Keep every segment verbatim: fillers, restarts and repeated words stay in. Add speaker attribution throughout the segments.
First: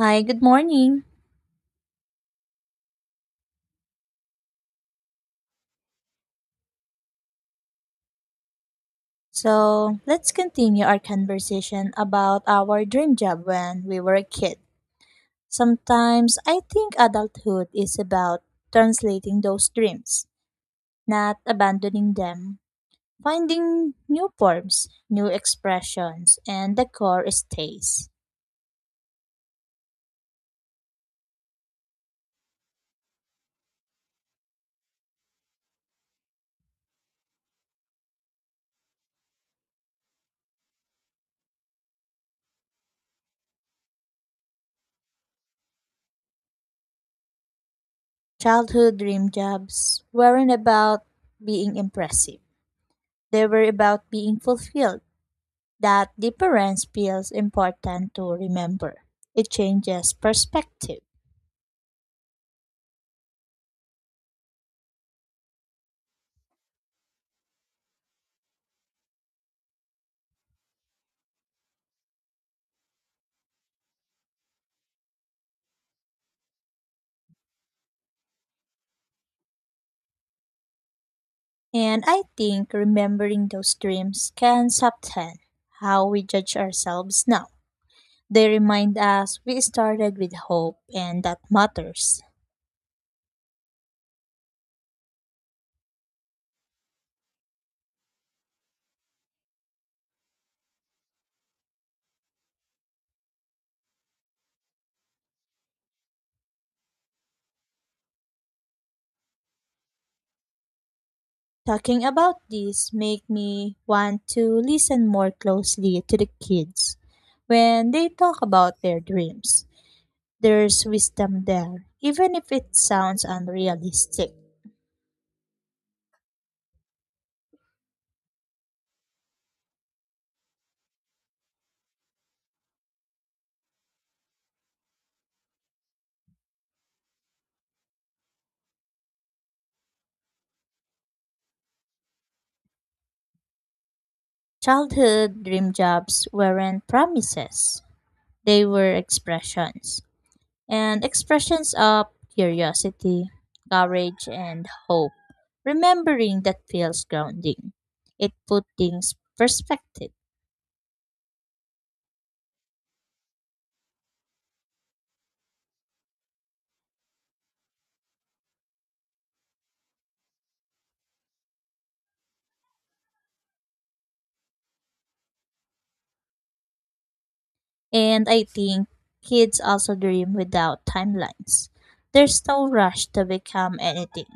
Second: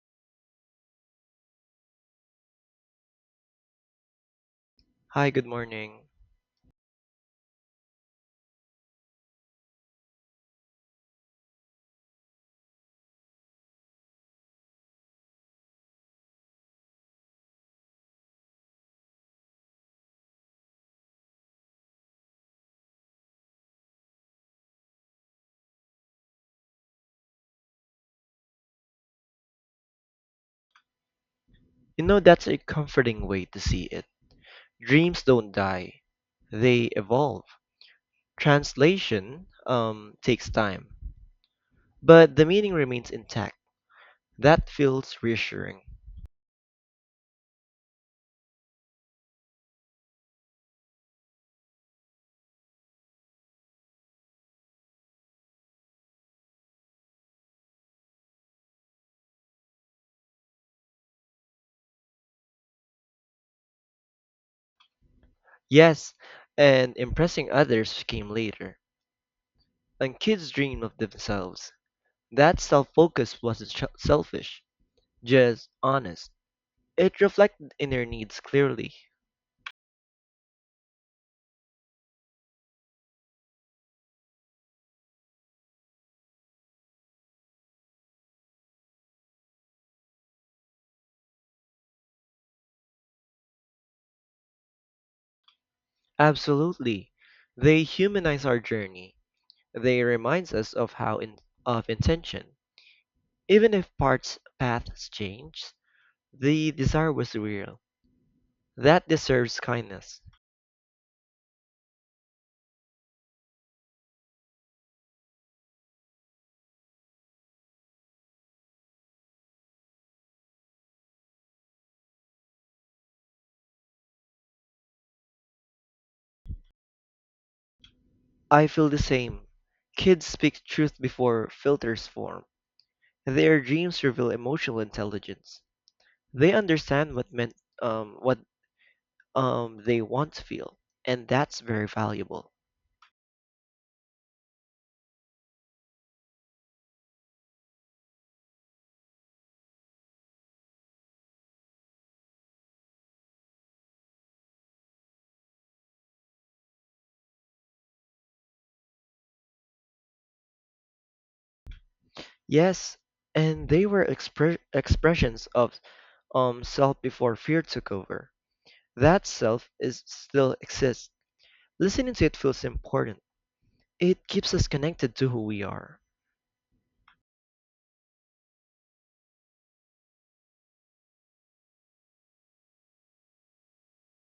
Speaker 1: Hi, good morning.
Speaker 2: Hi, good morning.
Speaker 1: So let's continue our conversation about our dream job when we were a kid. Sometimes I think adulthood is about translating those dreams, not abandoning them, finding new forms, new expressions, and the core stays.
Speaker 2: You know, that's a comforting way to see it. Dreams don't die, they evolve. Translation um, takes time, but the meaning remains intact. That feels reassuring.
Speaker 1: Childhood dream jobs weren't about being impressive, they were about being fulfilled. That difference feels important to remember. It changes perspective.
Speaker 2: Yes, and impressing others came later. And kids dream of themselves. That self focus wasn't sh- selfish, just honest. It reflected inner needs clearly.
Speaker 1: And I think remembering those dreams can soften how we judge ourselves now. They remind us we started with hope, and that matters.
Speaker 2: Absolutely. They humanize our journey. They reminds us of how in, of intention. Even if parts paths change, the desire was real. That deserves kindness.
Speaker 1: Talking about this make me want to listen more closely to the kids when they talk about their dreams. There's wisdom there, even if it sounds unrealistic.
Speaker 2: I feel the same. Kids speak truth before filters form. Their dreams reveal emotional intelligence. They understand what meant um what um they want to feel, and that's very valuable.
Speaker 1: Childhood dream jobs weren't promises, they were expressions, and expressions of curiosity, courage, and hope. Remembering that feels grounding. It put things perspective.
Speaker 2: Yes, and they were expre- expressions of um self before fear took over. That self is still exists. Listening to it feels important. It keeps us connected to who we are.
Speaker 1: And I think kids also dream without timelines. There's no rush to become anything.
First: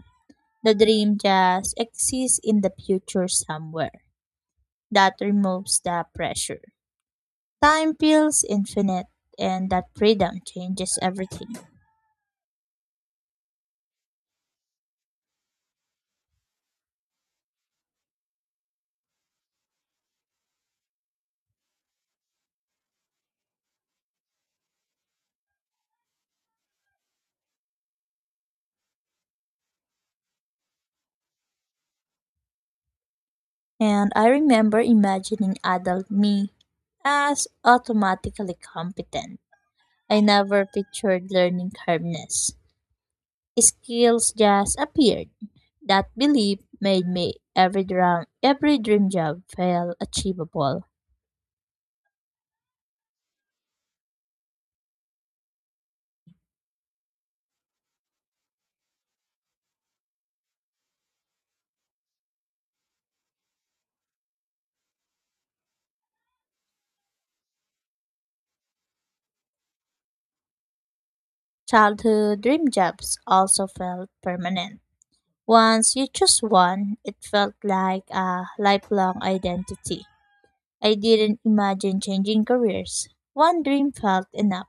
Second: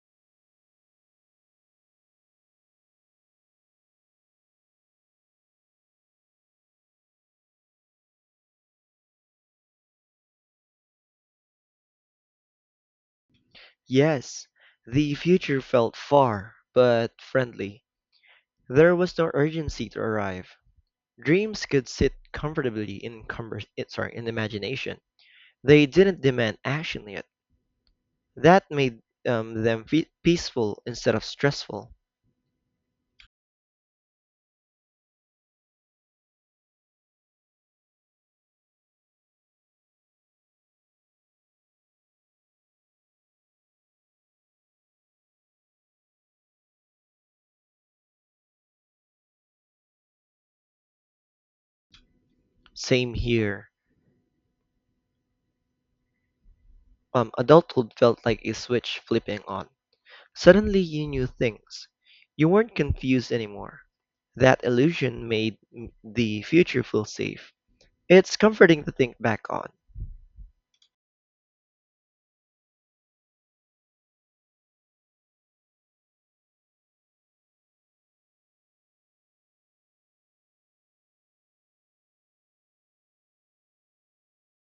Speaker 1: The dream just exists in the future somewhere. That removes the pressure. Time feels infinite, and that freedom changes everything.
Speaker 2: Yes, the future felt far, but friendly. There was no urgency to arrive. Dreams could sit comfortably in conver- eh, sorry, in imagination. They didn't demand action yet. That made um, them fe- peaceful instead of stressful.
Speaker 1: And I remember imagining adult me as automatically competent. I never pictured learning calmness. Skills just appeared. That belief made me every dream, every dream job felt achievable.
Speaker 2: Same here. Um, adulthood felt like a switch flipping on. Suddenly you knew things. You weren't confused anymore. That illusion made m- the future feel safe. It's comforting to think back on.
Speaker 1: Childhood dream jobs also felt permanent. Once you choose one, it felt like a lifelong identity. I didn't imagine changing careers. One dream felt enough.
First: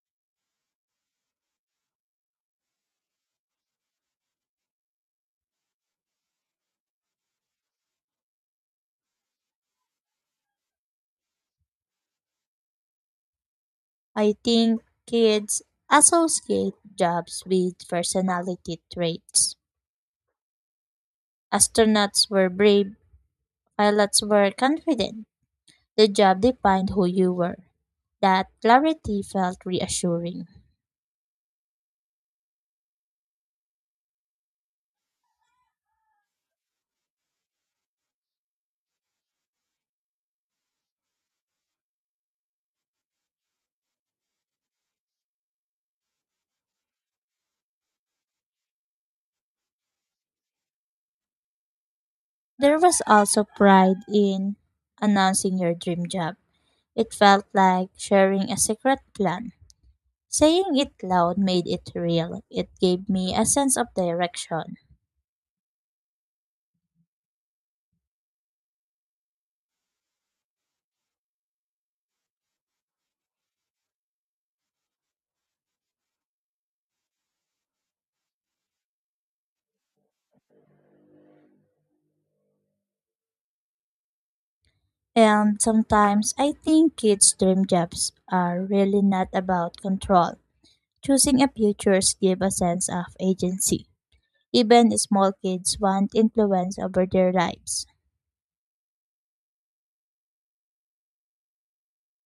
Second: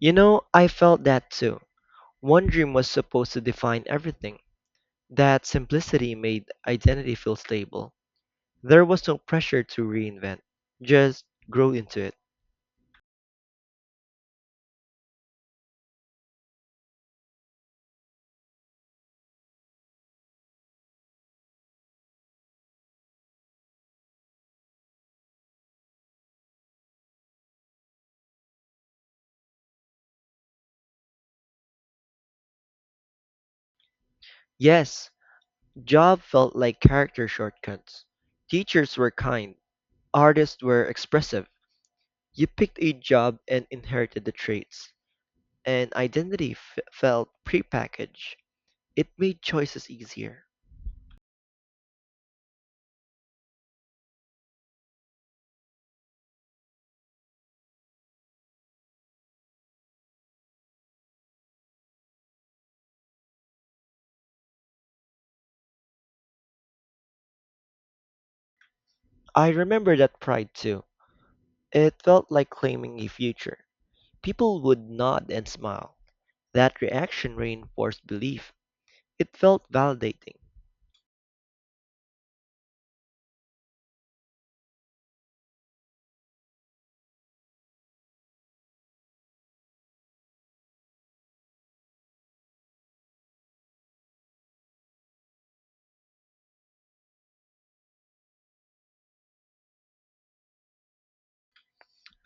Speaker 2: You know, I felt that too. One dream was supposed to define everything. That simplicity made identity feel stable. There was no pressure to reinvent, just grow into it.
Speaker 1: I think kids associate jobs with personality traits. Astronauts were brave, pilots were confident. The job defined who you were. That clarity felt reassuring.
Speaker 2: Yes, job felt like character shortcuts. Teachers were kind, artists were expressive. You picked a job and inherited the traits, and identity f- felt prepackaged. It made choices easier.
Speaker 1: There was also pride in announcing your dream job. It felt like sharing a secret plan. Saying it loud made it real. It gave me a sense of direction.
Speaker 2: I remember that pride too. It felt like claiming a future. People would nod and smile. That reaction reinforced belief. It felt validating.
Speaker 1: And sometimes I think kids' dream jobs are really not about control. Choosing a futures give a sense of agency. Even small kids want influence over their lives.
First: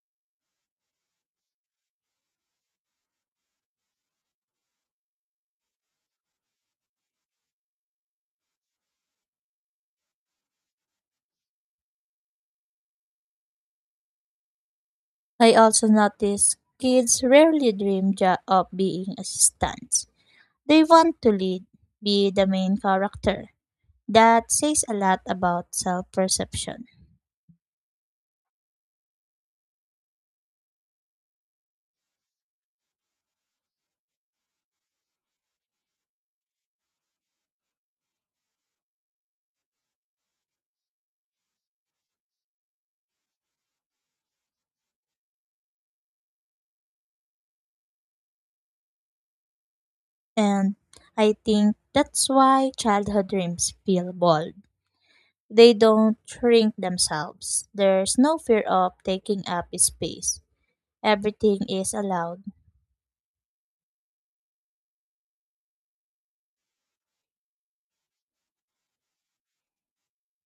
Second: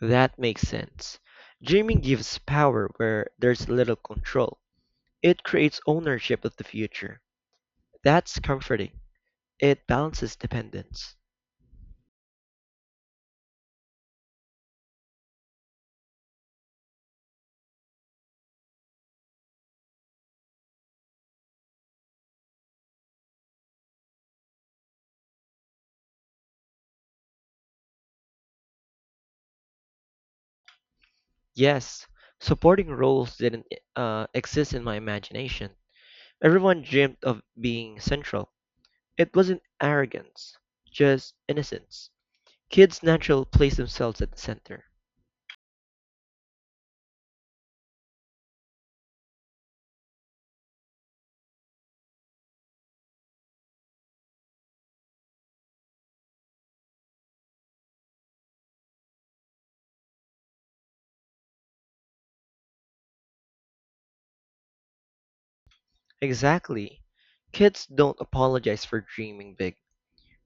Speaker 2: That makes sense. Dreaming gives power where there's little control. It creates ownership of the future. That's comforting. It balances dependence.
Speaker 1: I also notice kids rarely dream jo- of being assistants. They want to lead, be the main character. That says a lot about self-perception.
Speaker 2: Yes, supporting roles didn't uh, exist in my imagination. Everyone dreamed of being central. It wasn't arrogance, just innocence. Kids naturally place themselves at the center.
Speaker 1: And I think that's why childhood dreams feel bold. They don't shrink themselves. There's no fear of taking up space. Everything is allowed.
Speaker 2: Exactly. Kids don't apologize for dreaming big.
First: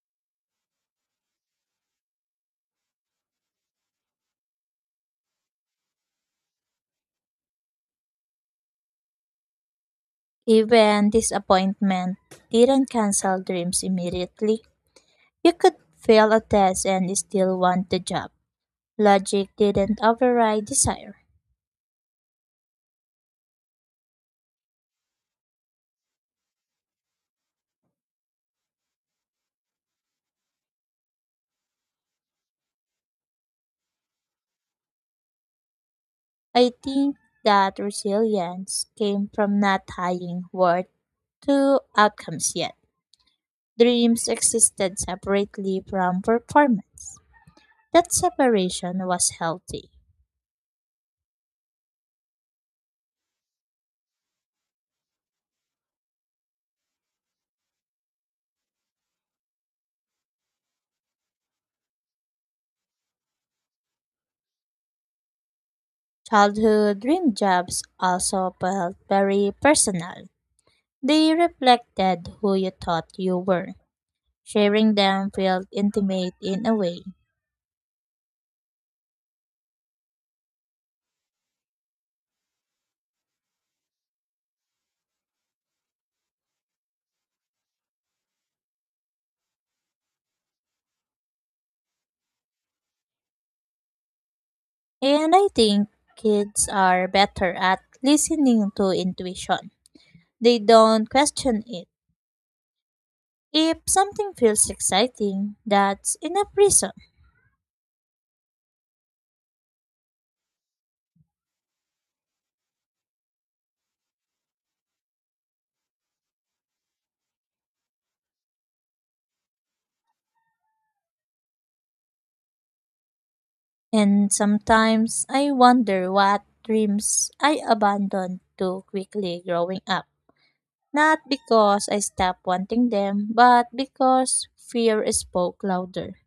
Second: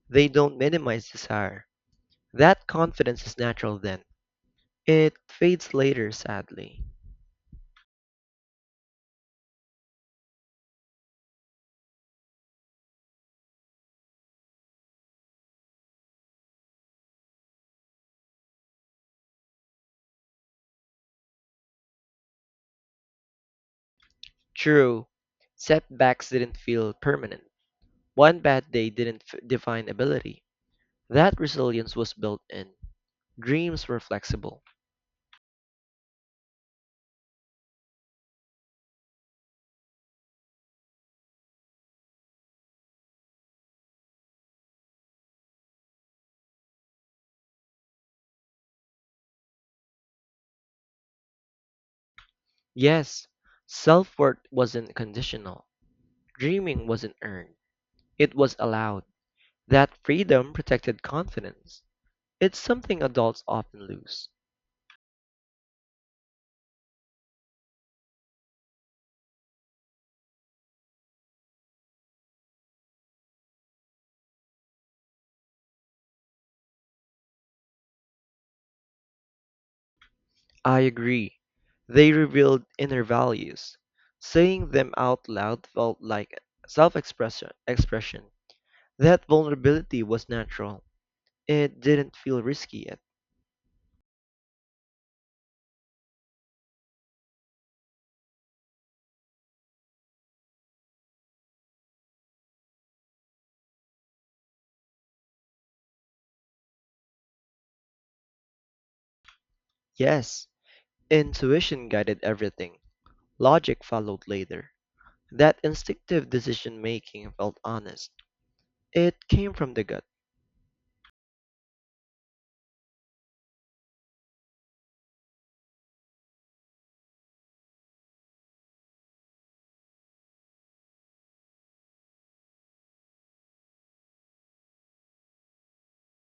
Speaker 2: They don't minimize desire. That confidence is natural then. It fades later, sadly.
Speaker 1: Even disappointment didn't cancel dreams immediately. You could fail a test and still want the job. Logic didn't override desire.
Speaker 2: True, setbacks didn't feel permanent. One bad day didn't f- define ability. That resilience was built in. Dreams were flexible.
Speaker 1: I think that resilience came from not tying worth to outcomes yet. Dreams existed separately from performance. That separation was healthy.
Speaker 2: Yes, self-worth wasn't conditional. Dreaming wasn't earned. It was allowed. That freedom protected confidence. It's something adults often lose.
Speaker 1: Childhood dream jobs also felt very personal. They reflected who you thought you were. Sharing them felt intimate in a way.
Speaker 2: I agree. They revealed inner values. Saying them out loud felt like self-expression. Expression. That vulnerability was natural. It didn't feel risky yet.
Speaker 1: And I think kids are better at listening to intuition. They don't question it. If something feels exciting, that's enough reason.
Speaker 2: Yes, intuition guided everything. Logic followed later. That instinctive decision-making felt honest. It came from the gut.
Speaker 1: And sometimes I wonder what dreams I abandoned too quickly growing up. Not because I stopped wanting them, but because fear spoke louder.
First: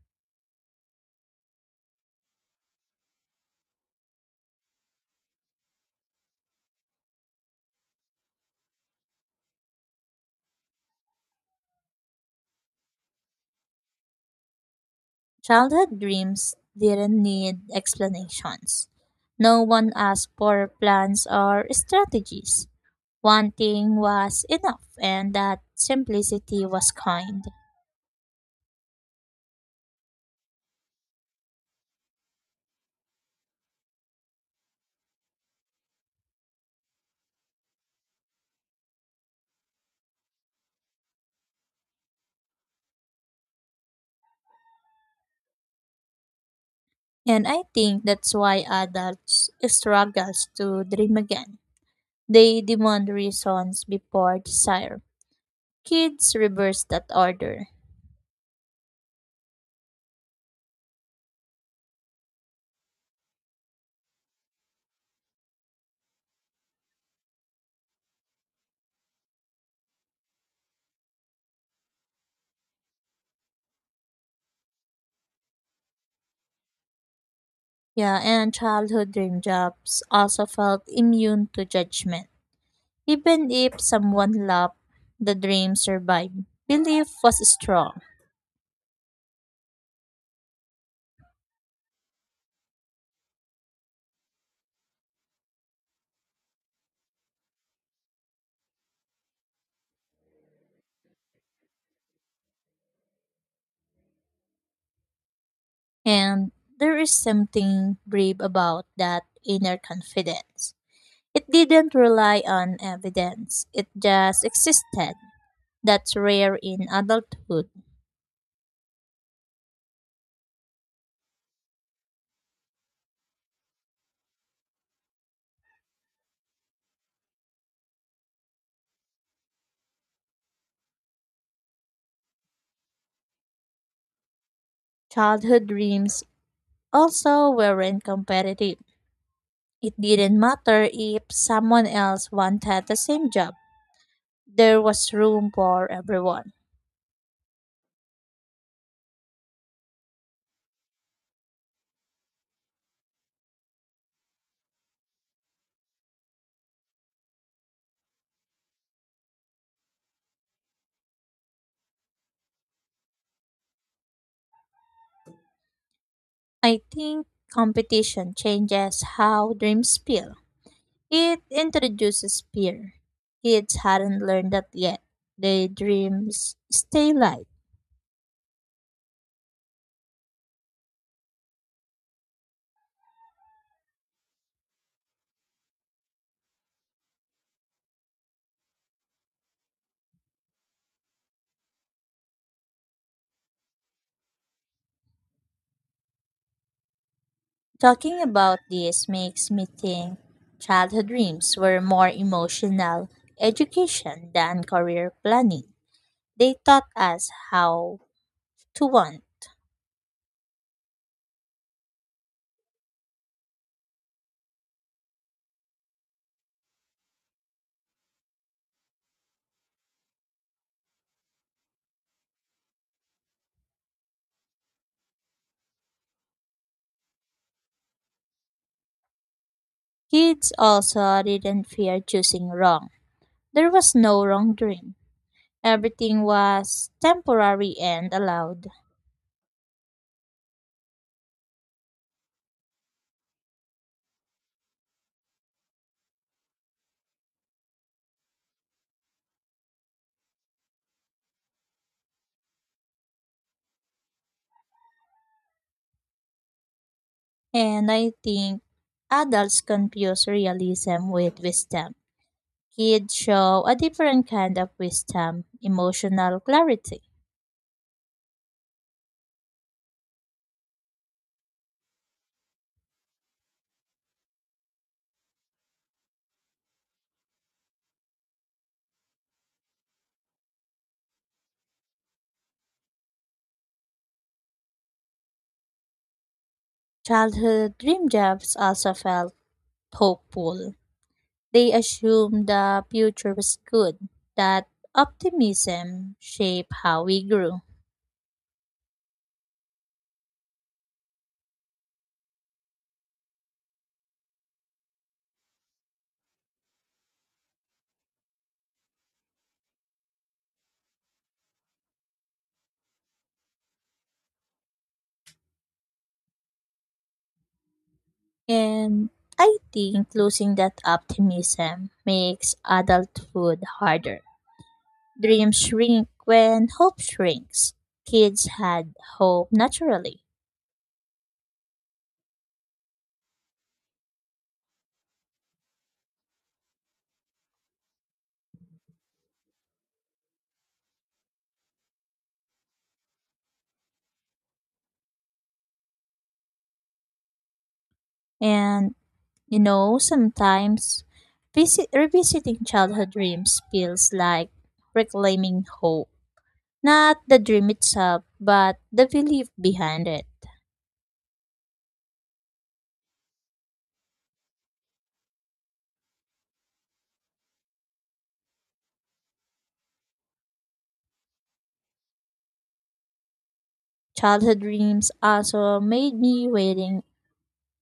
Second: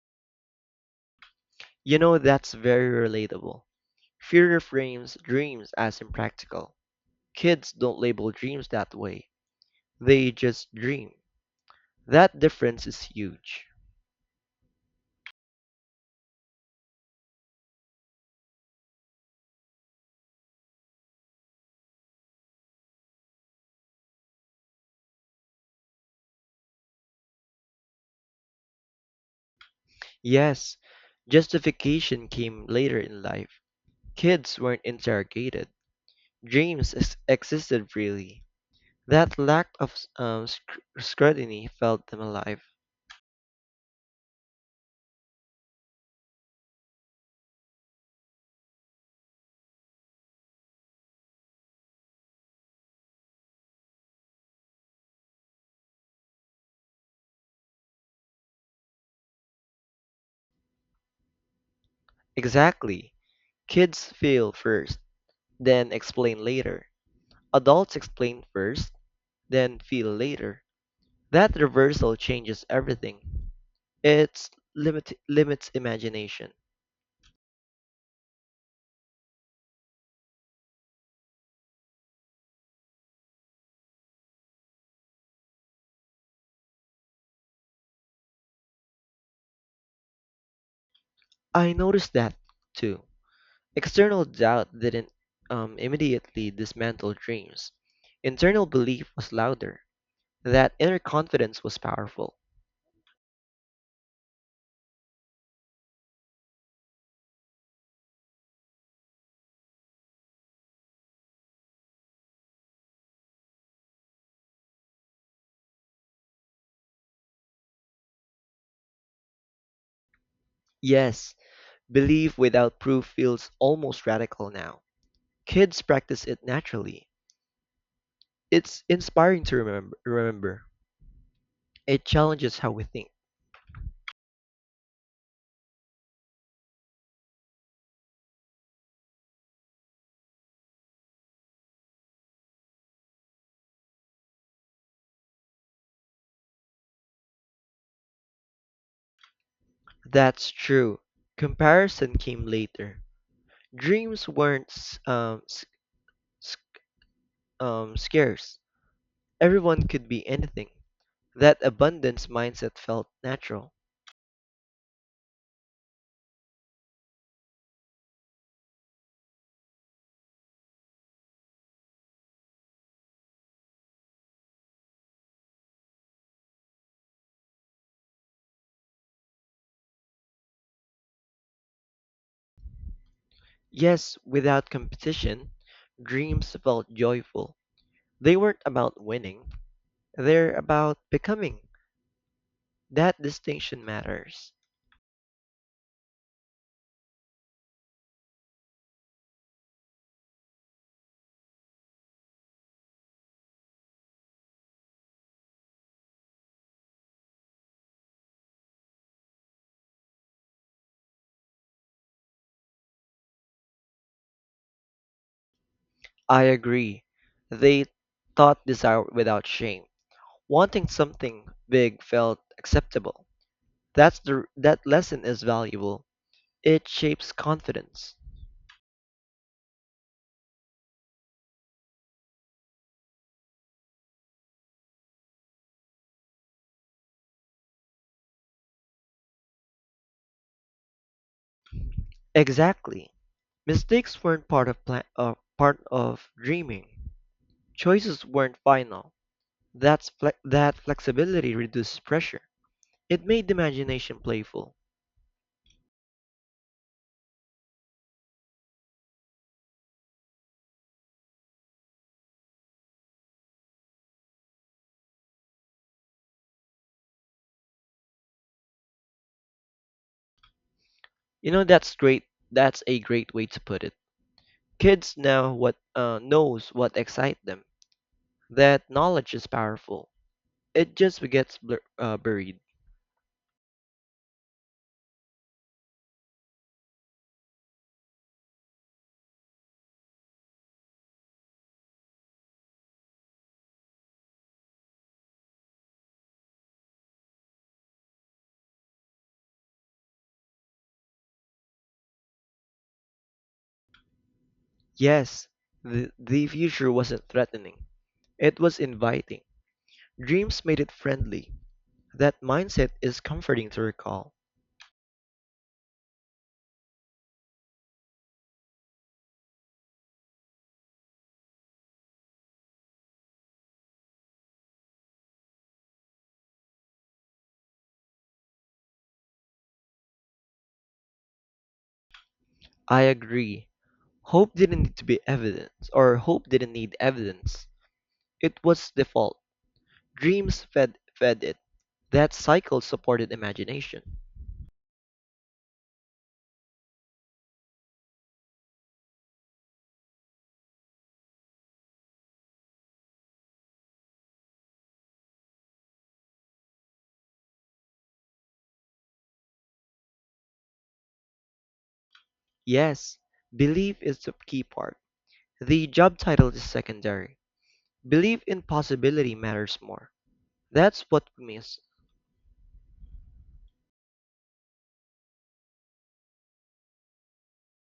Speaker 2: You know, that's very relatable. Fear frames dreams as impractical. Kids don't label dreams that way. They just dream. That difference is huge.
Speaker 1: Childhood dreams didn't need explanations. No one asked for plans or strategies. Wanting was enough, and that simplicity was kind.
Speaker 2: Yes, justification came later in life. Kids weren't interrogated. Dreams ex- existed freely. That lack of um, sc- scrutiny felt them alive.
Speaker 1: And I think that's why adults struggles to dream again. They demand reasons before desire. Kids reverse that order.
Speaker 2: Exactly. Kids feel first, then explain later. Adults explain first, then feel later. That reversal changes everything. It limit limits imagination.
Speaker 1: Yeah, and childhood dream jobs also felt immune to judgment. Even if someone loved, the dream survived. Belief was strong,
Speaker 2: I noticed that too. External doubt didn't um, immediately dismantle dreams. Internal belief was louder. That inner confidence was powerful.
Speaker 1: and there is something brave about that inner confidence. It didn't rely on evidence, it just existed. That's rare in adulthood.
Speaker 2: Yes, belief without proof feels almost radical now. Kids practice it naturally. It's inspiring to remem- remember. It challenges how we think.
Speaker 1: Childhood dreams also weren't competitive. It didn't matter if someone else wanted the same job, there was room for everyone.
Speaker 2: That's true. Comparison came later. Dreams weren't s- um, s- s- um, scarce. Everyone could be anything. That abundance mindset felt natural.
Speaker 1: I think competition changes how dreams feel. It introduces fear. Kids hadn't learned that yet. Their dreams stay light.
Speaker 2: Yes, without competition, dreams felt joyful. They weren't about winning, they're about becoming. That distinction matters.
Speaker 1: Talking about this makes me think childhood dreams were more emotional education than career planning. They taught us how to want.
Speaker 2: I agree. They thought desire without shame. Wanting something big felt acceptable. That's the that lesson is valuable. It shapes confidence.
Speaker 1: Kids also didn't fear choosing wrong. There was no wrong dream. Everything was temporary and allowed.
Speaker 2: Exactly. Mistakes weren't part of plan, uh, part of dreaming. Choices weren't final. That's fle- that flexibility reduces pressure. It made the imagination playful.
Speaker 1: And I think adults confuse realism with wisdom. Kids show a different kind of wisdom, emotional clarity.
Speaker 2: You know that's great. That's a great way to put it. Kids now what uh, knows what excites them. That knowledge is powerful. It just gets blur- uh, buried.
Speaker 1: Childhood dream jobs also felt hopeful. They assumed the future was good. That optimism shaped how we grew.
Speaker 2: Yes, the, the future wasn't threatening. It was inviting. Dreams made it friendly. That mindset is comforting to recall.
Speaker 1: And I think losing that optimism makes adulthood harder. Dreams shrink when hope shrinks. Kids had hope naturally.
Speaker 2: I agree. Hope didn't need to be evidence, or hope didn't need evidence. It was default. Dreams fed fed it. That cycle supported imagination.
Speaker 1: And, you know, sometimes visit, revisiting childhood dreams feels like reclaiming hope. Not the dream itself, but the belief behind it.
Speaker 2: Yes, belief is the key part. The job title is secondary. Belief in possibility matters more. That's what we miss.
Speaker 1: Childhood dreams also made me waiting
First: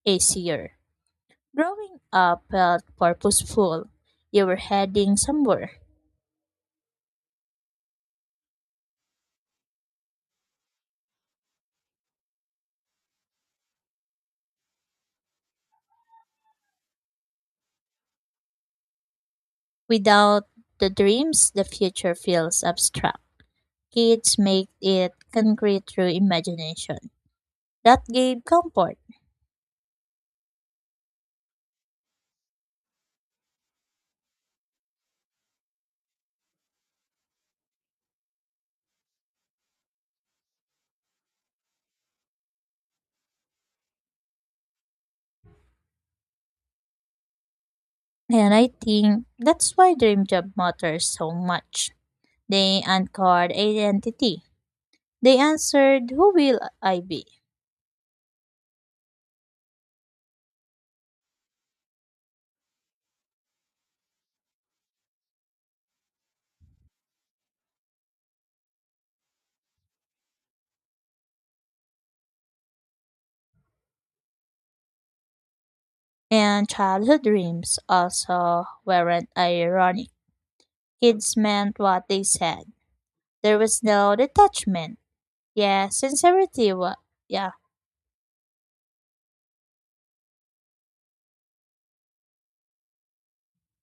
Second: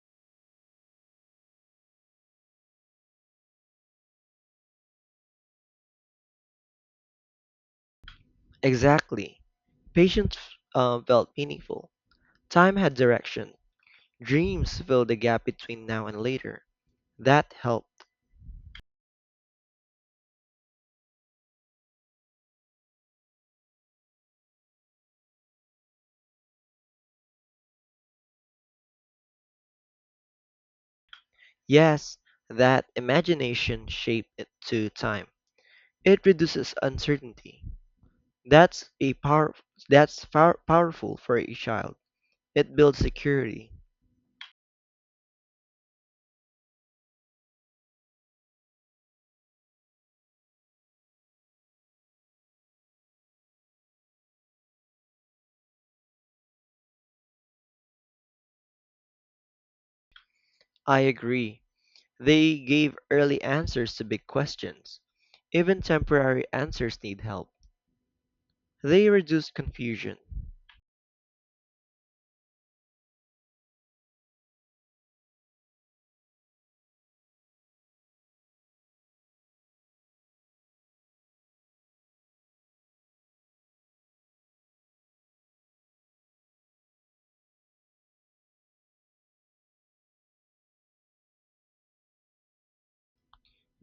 Speaker 1: easier. Growing up felt purposeful. You were heading somewhere.
Speaker 2: Exactly. Patience uh, felt meaningful. Time had direction. Dreams filled the gap between now and later. That helped.
Speaker 1: Without the dreams, the future feels abstract. Kids make it concrete through imagination. That gave comfort.
Speaker 2: Yes, that imagination shaped it to time. It reduces uncertainty. That's a power. That's far powerful for a child. It builds security.
Speaker 1: And I think that's why dream job matters so much. They uncovered identity. They answered who will I be?
Speaker 2: I agree. They gave early answers to big questions. Even temporary answers need help. They reduce confusion.
Speaker 1: And childhood dreams also weren't ironic. Kids meant what they said. There was no detachment. Yeah, sincerity. Wa- yeah,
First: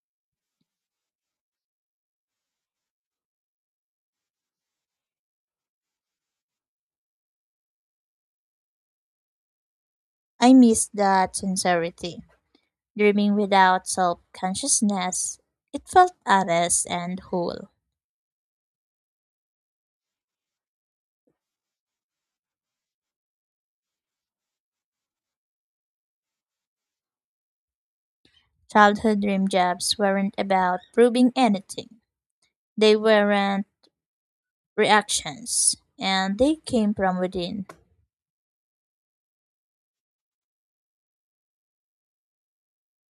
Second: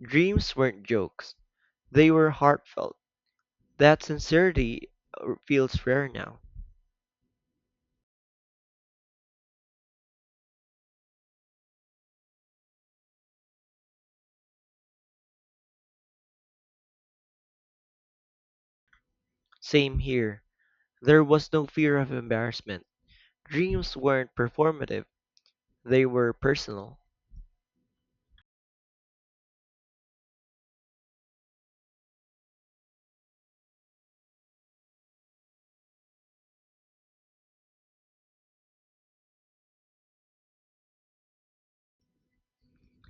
Speaker 2: Dreams weren't jokes. They were heartfelt. That sincerity uh, feels rare now.
Speaker 1: I miss that sincerity. Dreaming without self consciousness, it felt honest and whole.
Speaker 2: Same here. There was no fear of embarrassment. Dreams weren't performative. They were personal.
Speaker 1: Childhood dream jobs weren't about proving anything, they weren't reactions, and they came from within.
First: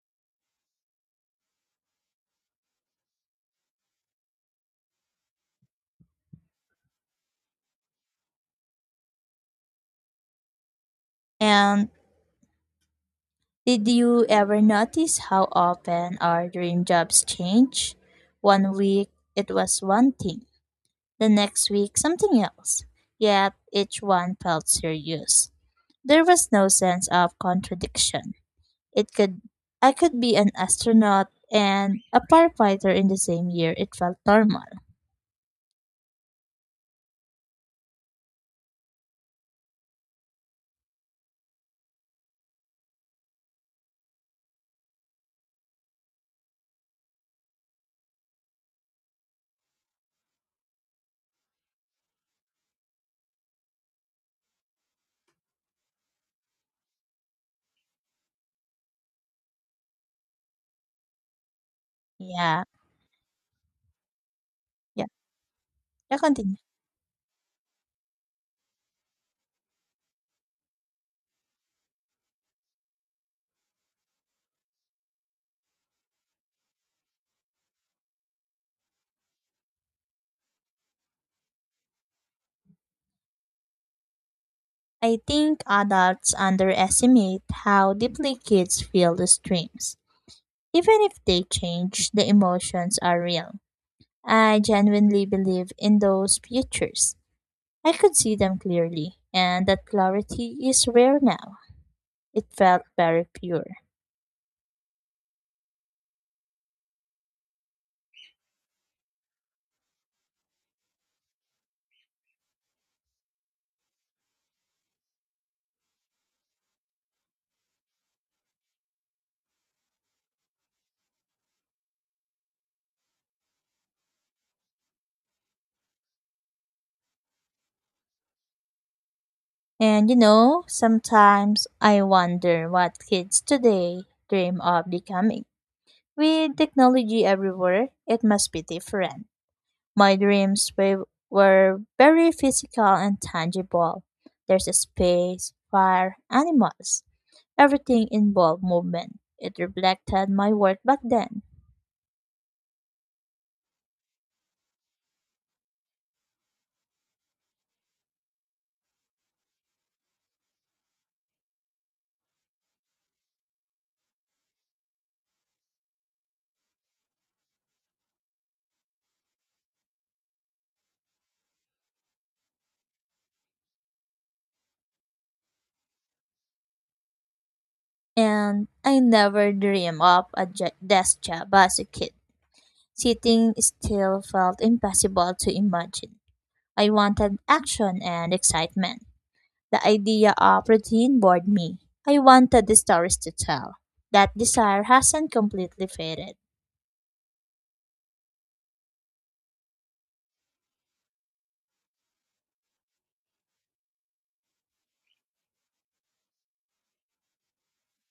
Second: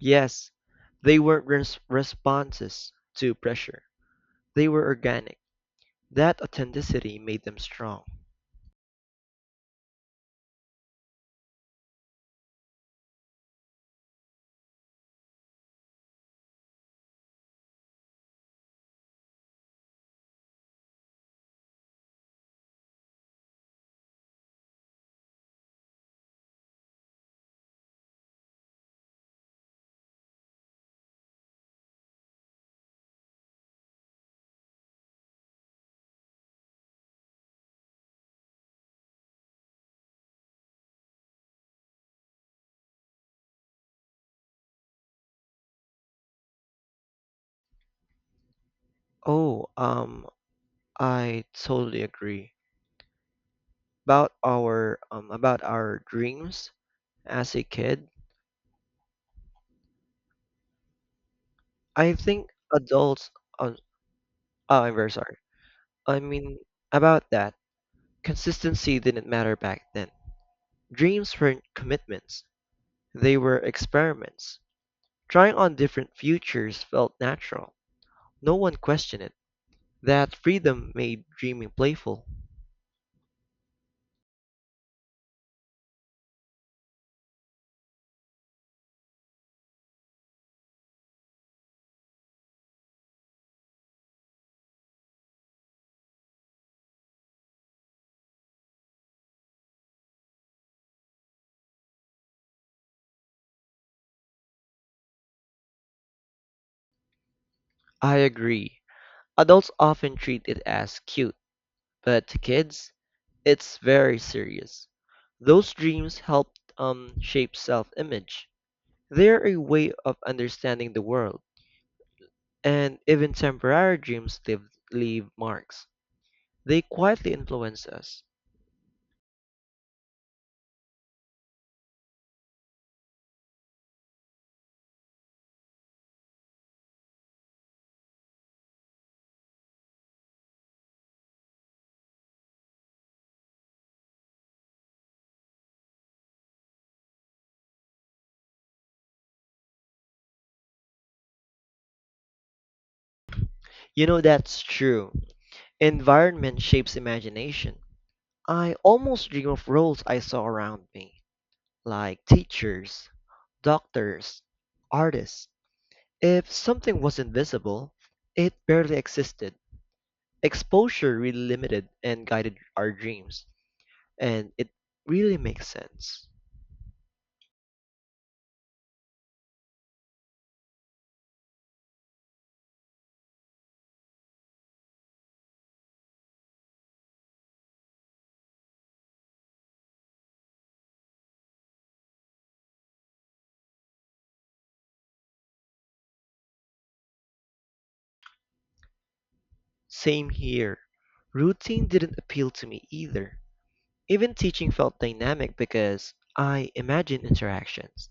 Speaker 2: Yes, they weren't res- responses to pressure. They were organic. That authenticity made them strong.
Speaker 1: And did you ever notice how often our dream jobs change? One week it was one thing, the next week something else, yet each one felt serious. There was no sense of contradiction. It could I could be an astronaut and a firefighter in the same year. It felt normal.
Speaker 2: Oh, um, I totally agree about our um about our dreams as a kid. I think
Speaker 1: Yeah.
Speaker 2: adults uh, Oh, I'm
Speaker 1: Yeah.
Speaker 2: very sorry.
Speaker 1: Yeah,
Speaker 2: I
Speaker 1: continue.
Speaker 2: mean, about that, consistency didn't matter back then. Dreams weren't commitments, they were experiments. Trying on different futures felt natural. No one questioned it. That freedom made dreaming playful.
Speaker 1: I think adults underestimate how deeply kids feel these dreams. Even if they change, the emotions are real. I genuinely believe in those futures. I could see them clearly, and that clarity is rare now. It felt very pure.
Speaker 2: I agree. Adults often treat it as cute, but to kids, it's very serious. Those dreams helped um, shape self image. They're a way of understanding the world. And even temporary dreams leave, leave marks. They quietly influence us.
Speaker 1: And you know, sometimes I wonder what kids today dream of becoming. With technology everywhere, it must be different. My dreams wa- were very physical and tangible. There's a space, fire, animals. Everything involved movement. It reflected my work back then.
Speaker 2: You know, that's true. Environment shapes imagination. I almost dream of roles I saw around me, like teachers, doctors, artists. If something was invisible, it barely existed. Exposure really limited and guided our dreams, and it really makes sense.
Speaker 1: And I never dreamed of a je- desk job as a kid. Sitting still felt impossible to imagine. I wanted action and excitement. The idea of routine bored me. I wanted the stories to tell. That desire hasn't completely faded.
Speaker 2: Same here. Routine didn't appeal to me either. Even teaching felt dynamic because I imagined interactions.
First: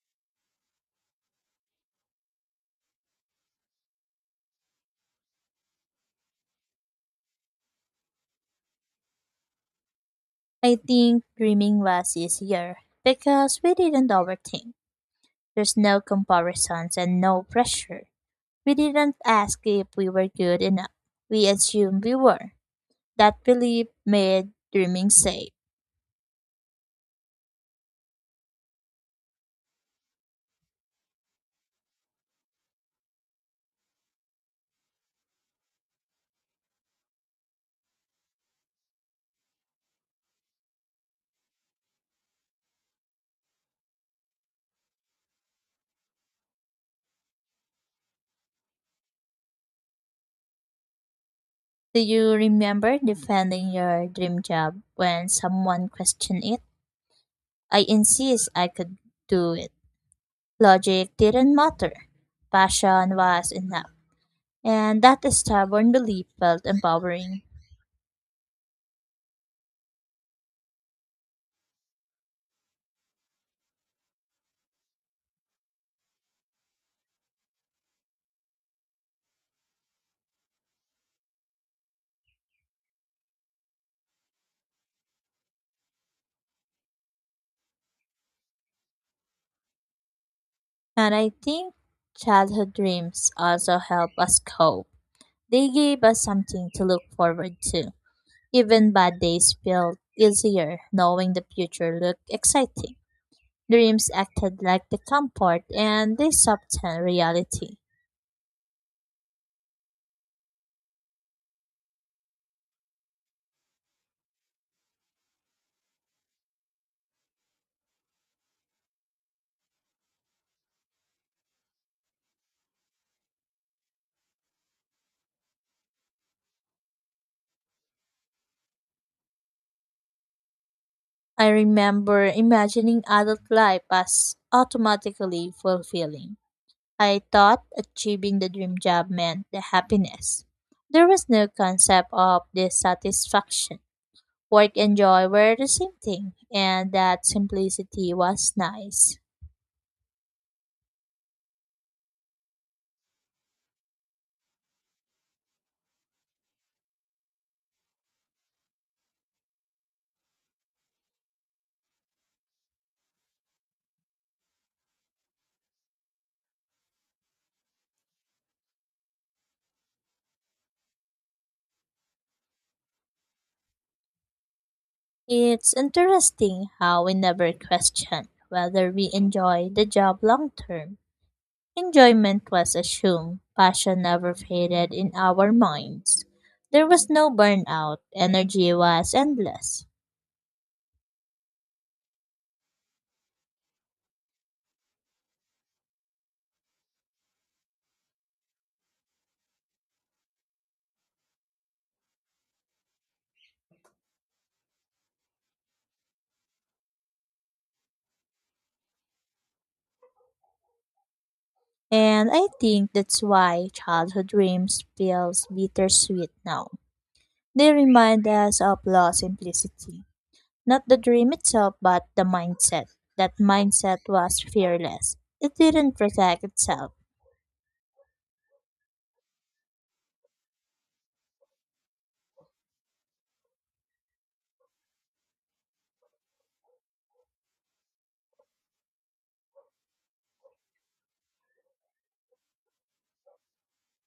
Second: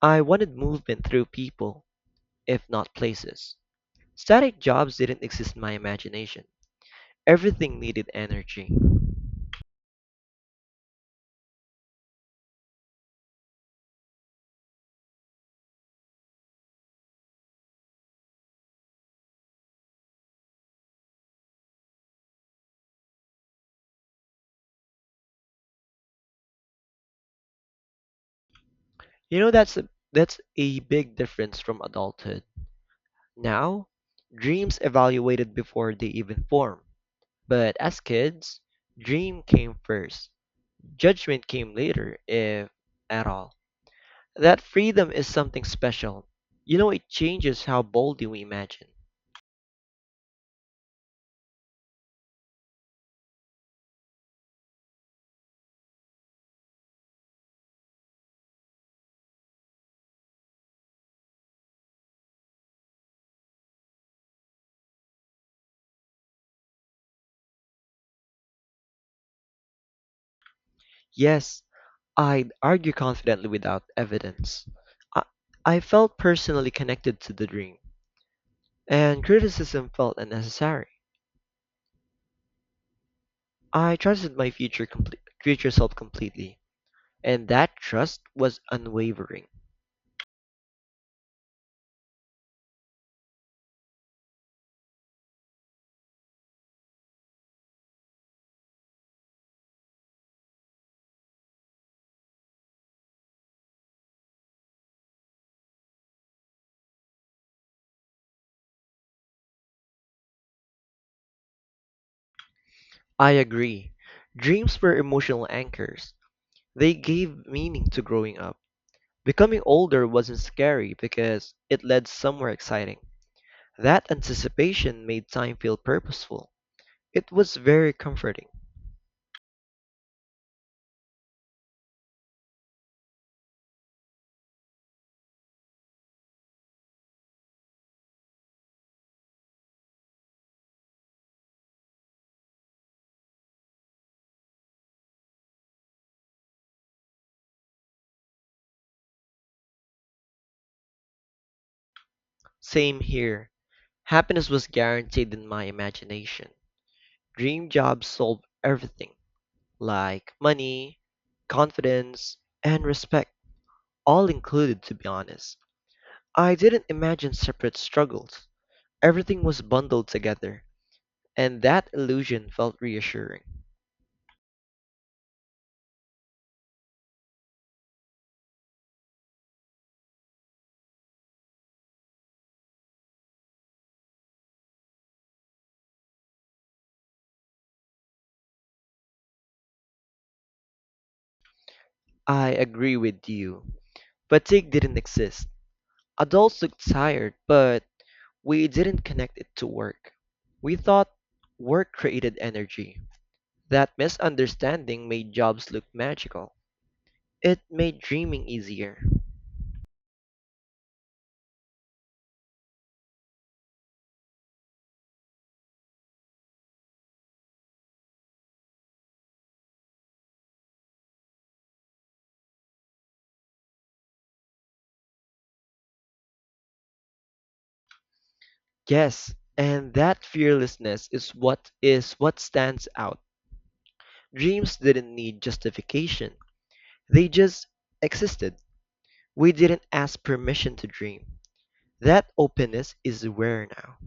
Speaker 2: I wanted movement through people, if not places. Static jobs didn't exist in my imagination. Everything needed energy.
Speaker 1: I think dreaming was easier because we didn't overthink. There's no comparisons and no pressure. We didn't ask if we were good enough. We assumed we were. That belief made dreaming safe.
Speaker 2: You know that's a, that's a big difference from adulthood. Now, dreams evaluated before they even form. But as kids, dream came first. Judgment came later if at all. That freedom is something special. You know, it changes how boldly we imagine.
Speaker 1: Do you remember defending your dream job when someone questioned it? I insist I could do it. Logic didn't matter. Passion was enough. And that stubborn belief felt empowering.
Speaker 2: Yes, I'd argue confidently without evidence. I, I felt personally connected to the dream, and criticism felt unnecessary. I trusted my future, comple- future self completely, and that trust was unwavering.
Speaker 1: And I think childhood dreams also help us cope. They gave us something to look forward to. Even bad days felt easier knowing the future looked exciting. Dreams acted like the comfort, and they softened reality.
Speaker 2: I agree. Dreams were emotional anchors. They gave meaning to growing up. Becoming older wasn't scary because it led somewhere exciting. That anticipation made time feel purposeful. It was very comforting.
Speaker 1: I remember imagining adult life as automatically fulfilling. I thought achieving the dream job meant the happiness. There was no concept of dissatisfaction. Work and joy were the same thing, and that simplicity was nice.
Speaker 2: Same here. Happiness was guaranteed in my imagination. Dream jobs solved everything, like money, confidence, and respect, all included, to be honest. I didn't imagine separate struggles. Everything was bundled together, and that illusion felt reassuring.
Speaker 1: It's interesting how we never question whether we enjoy the job long term. Enjoyment was assumed, passion never faded in our minds. There was no burnout, energy was endless.
Speaker 2: I agree with you. Fatigue didn't exist. Adults looked tired, but we didn't connect it to work. We thought work created energy. That misunderstanding made jobs look magical. It made dreaming easier.
Speaker 1: And I think that's why childhood dreams feels bittersweet now. They remind us of lost simplicity. Not the dream itself, but the mindset. That mindset was fearless. It didn't protect itself.
Speaker 2: Yes, and that fearlessness is what is what stands out. Dreams didn't need justification. They just existed. We didn't ask permission to dream. That openness is rare now.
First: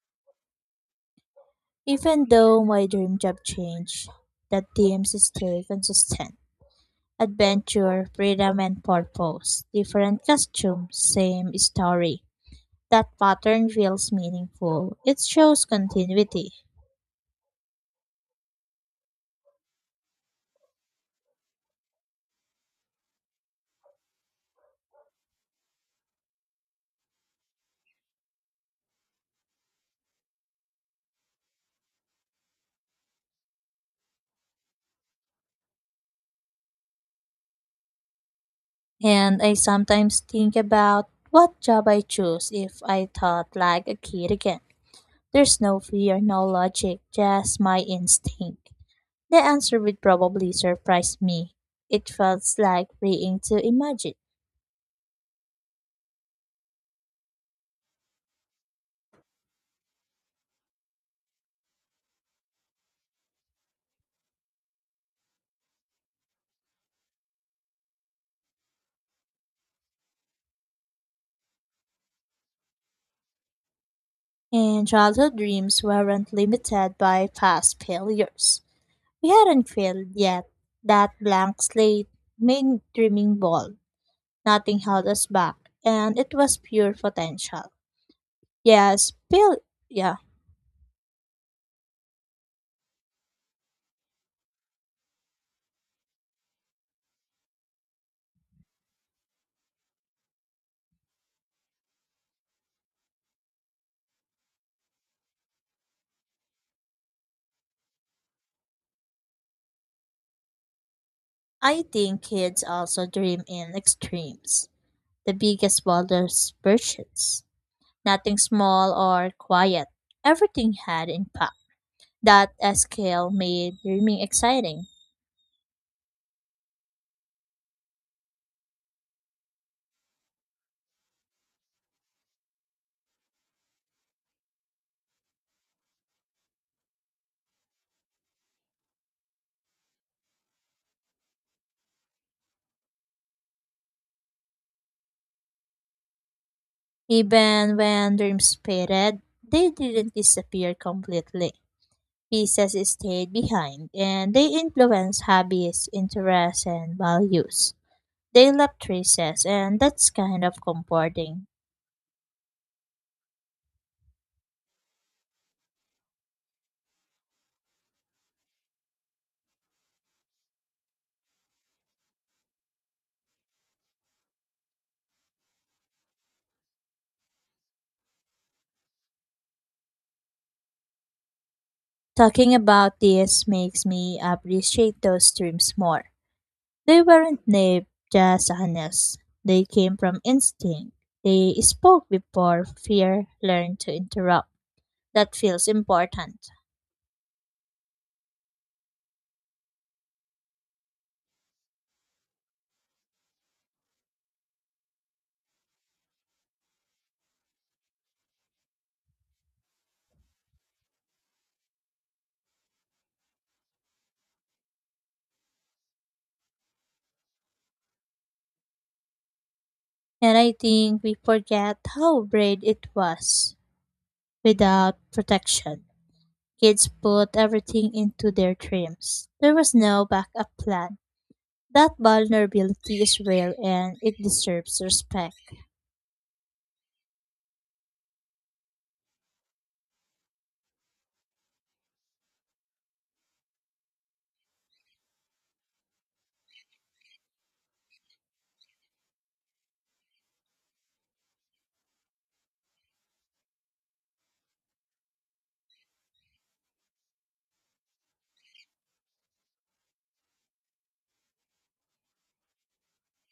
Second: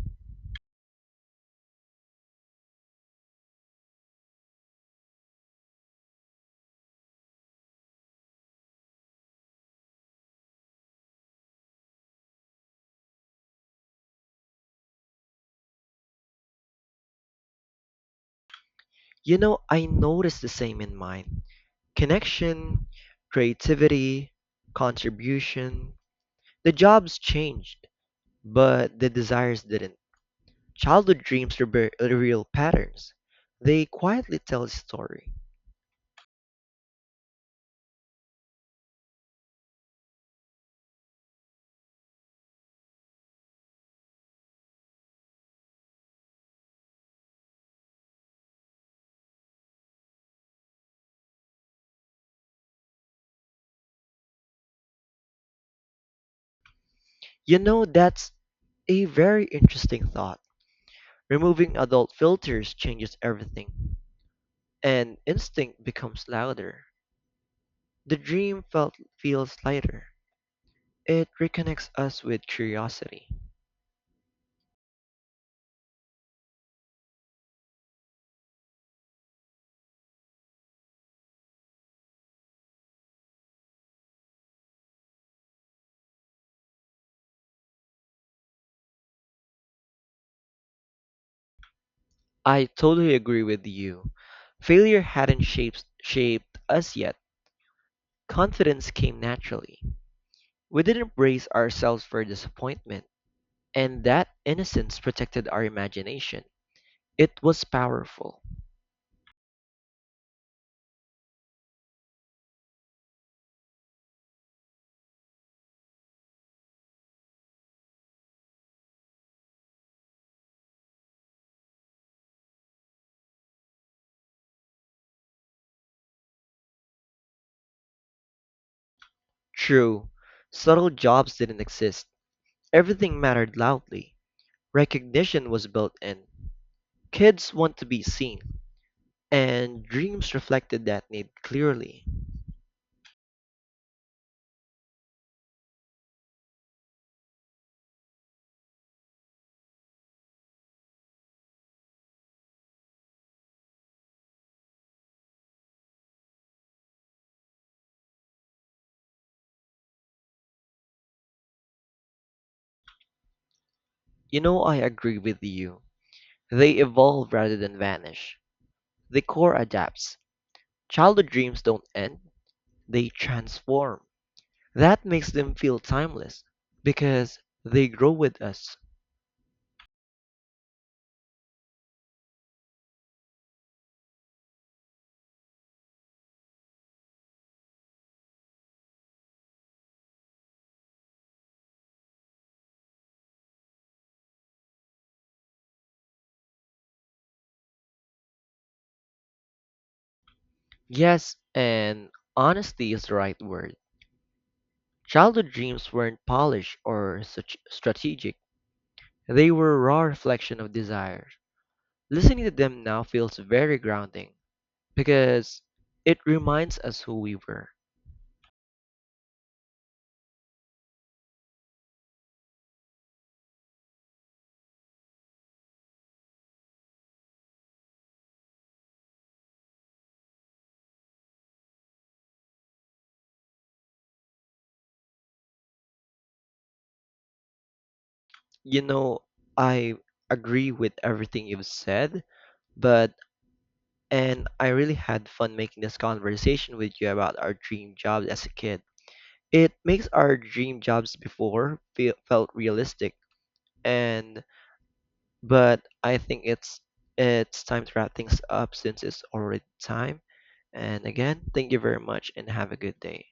Speaker 1: Even though my dream job changed, the themes stay consistent. Adventure, freedom and purpose. Different costumes, same story. That pattern feels meaningful. It shows continuity.
Speaker 2: You know, I noticed the same in mine. Connection, creativity, contribution, the jobs changed, but the desires didn't. Childhood dreams rebe- reveal patterns. They quietly tell a story.
Speaker 1: And I sometimes think about what job I choose if I thought like a kid again. There's no fear, no logic, just my instinct. The answer would probably surprise me. It felt like freeing to imagine.
Speaker 2: You know, that's a very interesting thought. Removing adult filters changes everything, and instinct becomes louder. The dream felt feels lighter. It reconnects us with curiosity.
Speaker 1: And childhood dreams weren't limited by past failures. We hadn't failed yet. That blank slate made dreaming bold. Nothing held us back, and it was pure potential. Yes, Bill. Yeah,
Speaker 2: I totally agree with you. Failure hadn't shaped shaped us yet. Confidence came naturally. We didn't brace ourselves for disappointment, and that innocence protected our imagination. It was powerful.
Speaker 1: I think kids also dream in extremes, the biggest, boldest versions. Nothing small or quiet. Everything had impact. That scale made dreaming exciting.
Speaker 2: True, subtle jobs didn't exist. Everything mattered loudly. Recognition was built in. Kids want to be seen, and dreams reflected that need clearly.
Speaker 1: Even when dreams faded, they didn't disappear completely. Pieces stayed behind, and they influenced hobbies, interests, and values. They left traces, and that's kind of comforting.
Speaker 2: You know, I agree with you. They evolve rather than vanish. The core adapts. Childhood dreams don't end, they transform. That makes them feel timeless because they grow with us.
Speaker 1: Talking about this makes me appreciate those dreams more. They weren't naive, just honest. They came from instinct. They spoke before fear learned to interrupt. That feels important.
Speaker 2: Yes, and honesty is the right word. Childhood dreams weren't polished or such strategic. They were a raw reflection of desire. Listening to them now feels very grounding because it reminds us who we were.
Speaker 1: And I think we forget how brave it was without protection. Kids put everything into their dreams. There was no backup plan. That vulnerability is rare, and it deserves respect.
Speaker 2: You know, I agree with everything you've said, but and I really had fun making this conversation with you about our dream jobs as a kid. It makes our dream jobs before feel, felt realistic and but I think it's it's time to wrap things up since it's already time. And again, thank you very much and have a good day.